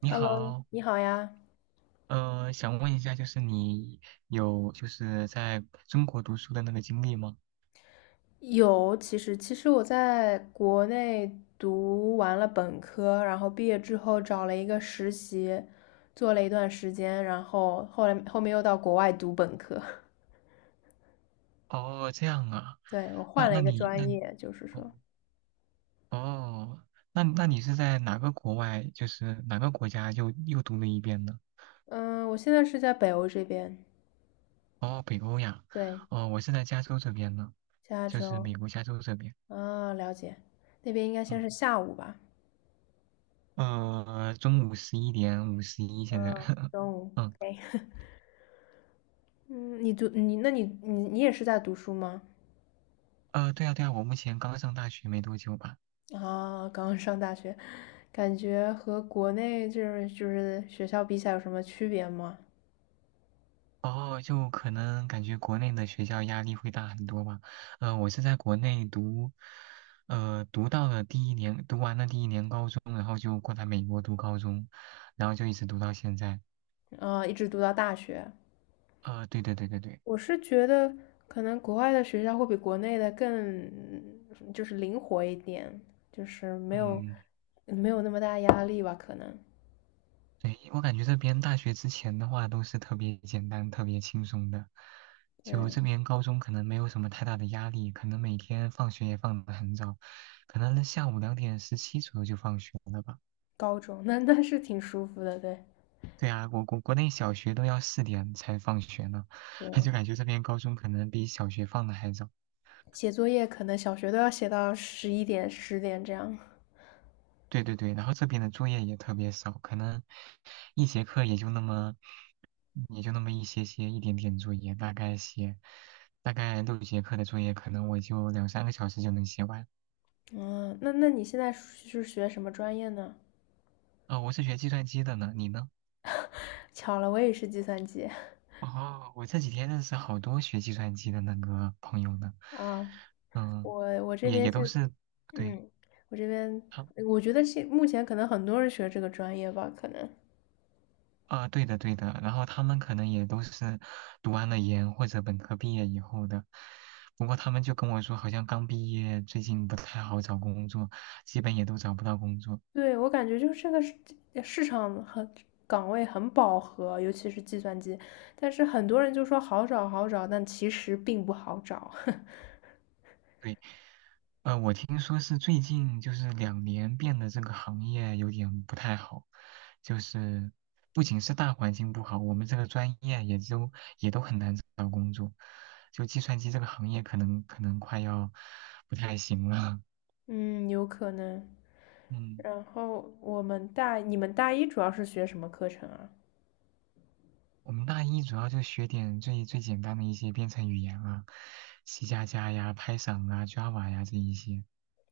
你 Hello，好，你好呀。想问一下，就是你有就是在中国读书的那个经历吗？有，其实我在国内读完了本科，然后毕业之后找了一个实习，做了一段时间，然后后来又到国外读本科。哦，这样啊，对，我那换了那一个你那专业，就是哦说，哦，那你是在哪个国外，就是哪个国家又读了一遍呢？嗯，我现在是在北欧这边，哦，北欧呀，对，哦，我是在加州这边呢，加就是州美国加州这边，啊，了解，那边应该先嗯，是下午吧，中午11:51现在，嗯，中午 嗯，o 嗯，你读你那你你你也是在读书吗？对啊对啊，我目前刚上大学没多久吧。啊，刚刚上大学，感觉和国内就是学校比起来有什么区别吗？哦，就可能感觉国内的学校压力会大很多吧。我是在国内读，读到了第一年，读完了第一年高中，然后就过来美国读高中，然后就一直读到现在。啊，一直读到大学，对对对对对，我是觉得可能国外的学校会比国内的更就是灵活一点，就是没有嗯，没有那么大压力吧，可能。对，我感觉这边大学之前的话都是特别简单、特别轻松的，就对，这边高中可能没有什么太大的压力，可能每天放学也放得很早，可能下午2:17左右就放学了吧。高中 那是挺舒服的，对对啊，我国内小学都要4点才放学呢，对，就感觉这边高中可能比小学放的还早。写作业可能小学都要写到十一点十点这样。对对对，然后这边的作业也特别少，可能一节课也就那么一些些一点点作业，大概6节课的作业，可能我就两三个小时就能写完。嗯，那你现在是学什么专业呢？我是学计算机的呢，你呢？巧了，我也是计算机。哦，我这几天认识好多学计算机的那个朋友呢，啊，嗯，我这也边也都是，是，对。嗯，我这边他我觉得现目前可能很多人学这个专业吧，可能。啊，对的对的，然后他们可能也都是读完了研或者本科毕业以后的，不过他们就跟我说，好像刚毕业，最近不太好找工作，基本也都找不到工作。对，我感觉就是这个市场很岗位很饱和，尤其是计算机，但是很多人就说好找好找，但其实并不好找。对，我听说是最近就是两年变得这个行业有点不太好，就是不仅是大环境不好，我们这个专业也都很难找到工作，就计算机这个行业可能快要不太行了，嗯，有可能。嗯。然后我们大，你们大一主要是学什么课程啊？我们大一主要就学点最简单的一些编程语言啊，C++呀、Python 啊、Java 呀这一些，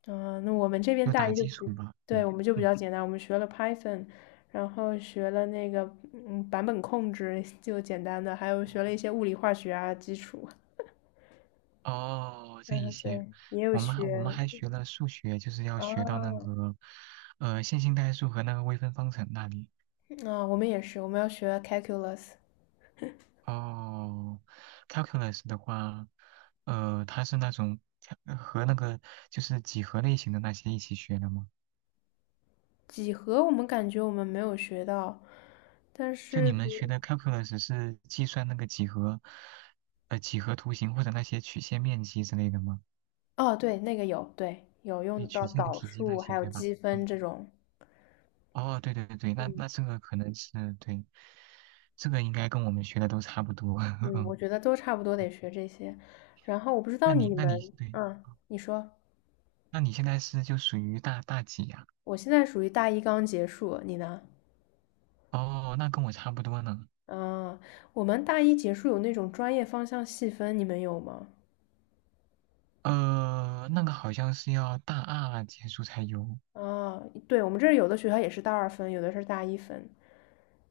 啊，那我们这边就大打一就基比，础吧。对，对，我们就比嗯，较简单，我们学了 Python，然后学了那个版本控制，就简单的，还有学了一些物理化学啊基础。哦，这一嗯，些，对，也有我们还我们学还学了数学，就是要学到那啊个线性代数和那个微分方程那里。啊，我们也是，我们要学 calculus 哦，calculus 的话，它是那种和那个就是几何类型的那些一起学的吗？几何，我们感觉我们没有学到，但就是你比们学如的 calculus 是计算那个几何，几何图形或者那些曲线面积之类的吗？哦，对，那个有，对，有对，用曲到线导体积那数些，还有对吧？积分嗯，这种。哦，对对对对，那嗯。那这个可能是对，这个应该跟我们学的都差不多。嗯，我嗯，觉得都差不多得学这些。然后我不知那道你你那你们，对，啊，你说，那你现在是就属于大几呀、我现在属于大一刚结束，你呢？哦，那跟我差不多呢。啊，我们大一结束有那种专业方向细分，你们有吗？那个好像是要大二结束才有。啊，对，我们这儿有的学校也是大二分，有的是大一分。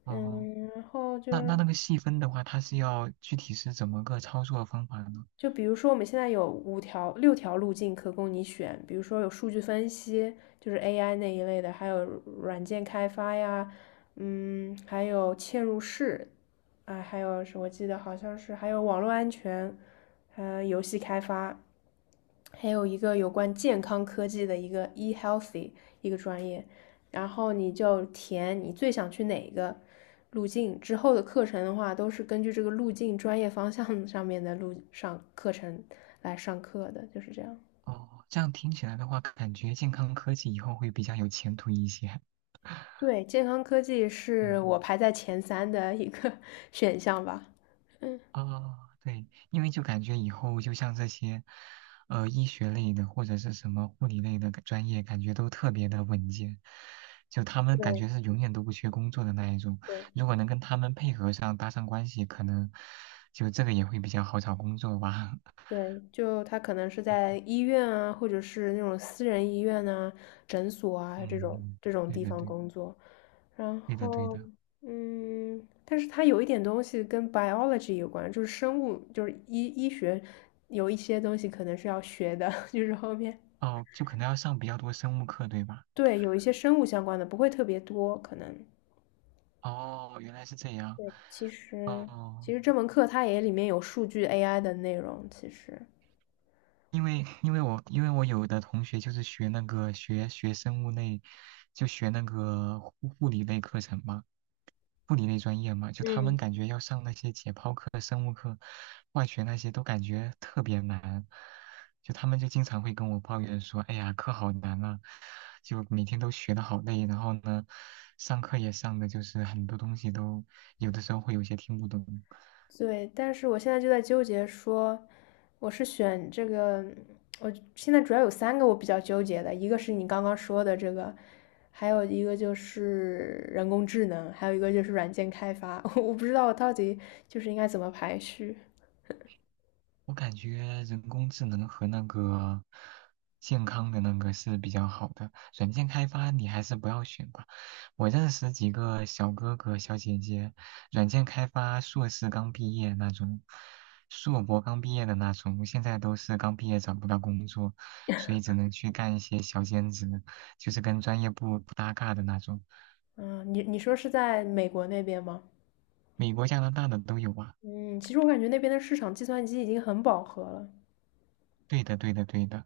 哦，嗯，然后就那是，那那个细分的话，它是要具体是怎么个操作方法呢？就比如说我们现在有五条、六条路径可供你选，比如说有数据分析，就是 AI 那一类的，还有软件开发呀，嗯，还有嵌入式，啊、还有是我记得好像是还有网络安全，呃，游戏开发，还有一个有关健康科技的一个 e healthy 一个专业，然后你就填你最想去哪个路径，之后的课程的话都是根据这个路径专业方向上面的路上课程来上课的，就是这样。哦，这样听起来的话，感觉健康科技以后会比较有前途一些。对，健康科技是嗯，我排在前三的一个 选项吧。嗯，哦，对，因为就感觉以后就像这些，医学类的或者是什么护理类的专业，感觉都特别的稳健，就他们感觉对是永远都不缺工作的那一种。对。如果能跟他们配合上，搭上关系，可能就这个也会比较好找工作吧。对，就他可能是在医院啊，或者是那种私人医院啊、诊所啊这种嗯，这种对地对方对，工作。然对的对后，的。嗯，但是他有一点东西跟 biology 有关，就是生物，就是医学有一些东西可能是要学的，就是后面哦，就可能要上比较多生物课，对吧？对有一些生物相关的，不会特别多，可能。哦，原来是这样。对，其实其哦，实这门课它也里面有数据 AI 的内容，其实。因为我有的同学就是学那个学生物类，就学那个护理类课程嘛，护理类专业嘛，就他们嗯，感觉要上那些解剖课、生物课、化学那些都感觉特别难，就他们就经常会跟我抱怨说，哎呀，课好难啊，就每天都学的好累，然后呢，上课也上的就是很多东西都有的时候会有些听不懂。对，但是我现在就在纠结说，我是选这个，我现在主要有三个我比较纠结的，一个是你刚刚说的这个，还有一个就是人工智能，还有一个就是软件开发，我不知道我到底就是应该怎么排序。我感觉人工智能和那个健康的那个是比较好的，软件开发你还是不要选吧。我认识几个小哥哥小姐姐，软件开发硕士刚毕业那种，硕博刚毕业的那种，现在都是刚毕业找不到工作，所以只能去干一些小兼职，就是跟专业不搭嘎的那种。嗯，你说是在美国那边吗？美国、加拿大的都有啊。嗯，其实我感觉那边的市场计算机已经很饱和了，对的，对的，对的。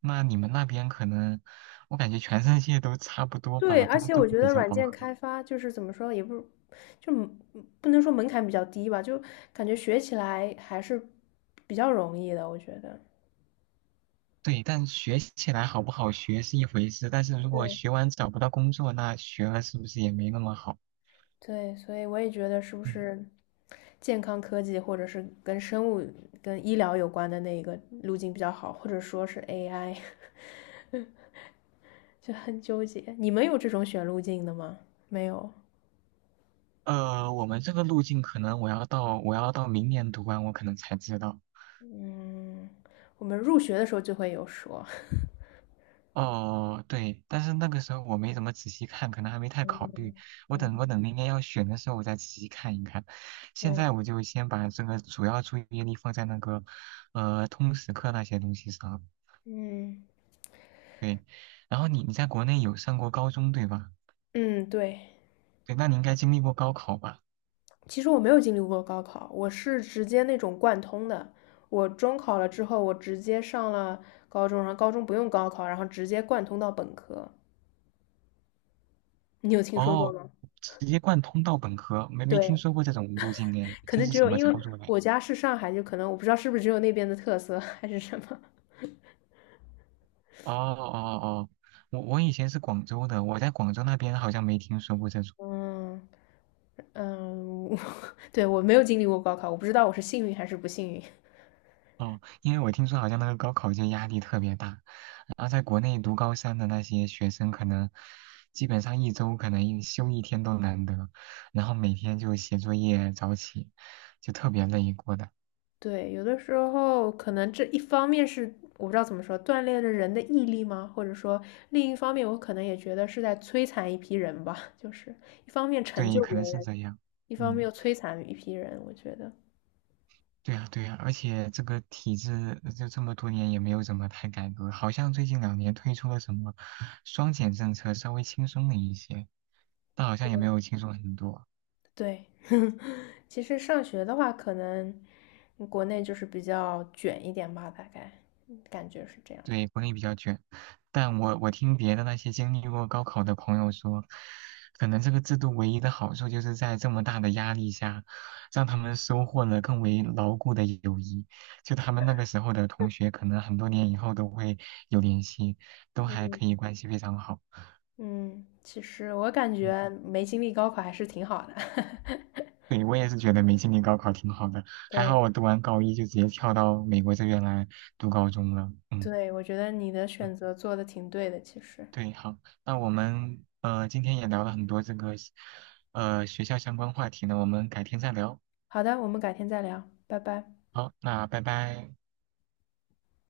那你们那边可能，我感觉全世界都差不多对，吧，而都且都我觉比得较软饱件和。开发就是怎么说，也不就不能说门槛比较低吧，就感觉学起来还是比较容易的，我觉得。对，但学起来好不好学是一回事，但是如果对学完找不到工作，那学了是不是也没那么好？对，所以我也觉得是不嗯，是健康科技或者是跟生物、跟医疗有关的那一个路径比较好，或者说是 AI，就很纠结。你们有这种选路径的吗？没有。我们这个路径可能我要到明年读完，我可能才知道。嗯，我们入学的时候就会有说。哦，对，但是那个时候我没怎么仔细看，可能还没太嗯考虑。我等我嗯，等明年要选的时候，我再仔细看一看。现对，在我就先把这个主要注意力放在那个，通识课那些东西上。嗯对，然后你在国内有上过高中对吧？嗯，对。对，那你应该经历过高考吧？其实我没有经历过高考，我是直接那种贯通的。我中考了之后，我直接上了高中，然后高中不用高考，然后直接贯通到本科。你有听说过哦，吗？直接贯通到本科，没听对，说过这种路径哎，可这能是只什有么因为操作嘞？我家是上海，就可能我不知道是不是只有那边的特色还是什么。哦哦哦，我以前是广州的，我在广州那边好像没听说过这种。嗯嗯，对，我没有经历过高考，我不知道我是幸运还是不幸运。哦，因为我听说好像那个高考就压力特别大，然后在国内读高三的那些学生，可能基本上一周可能一休一天都难得，然后每天就写作业、早起，就特别累过的。对，有的时候可能这一方面是我不知道怎么说，锻炼了人的毅力吗？或者说另一方面，我可能也觉得是在摧残一批人吧，就是一方面成对，就可别能是人，这样。一方嗯，面又摧残一批人。我觉得，对呀，对呀，而且这个体制就这么多年也没有怎么太改革，好像最近两年推出了什么双减政策，稍微轻松了一些，但好像也没有轻松很多。对，其实上学的话，可能国内就是比较卷一点吧，大概感觉是这样。对，国内比较卷，但我听别的那些经历过高考的朋友说，可能这个制度唯一的好处就是在这么大的压力下，让他们收获了更为牢固的友谊。就他们那个时候的同学，可能很多年以后都会有联系，都还嗯可以关系非常好。嗯，其实我感嗯，觉没经历高考还是挺好的。对，我也是觉得没经历高考挺好的，还对好我读完高一就直接跳到美国这边来读高中了。嗯。对，我觉得你的选择做的挺对的，其实。对，好，那我们今天也聊了很多这个学校相关话题呢，我们改天再聊。好的，我们改天再聊，拜拜。好，那拜拜。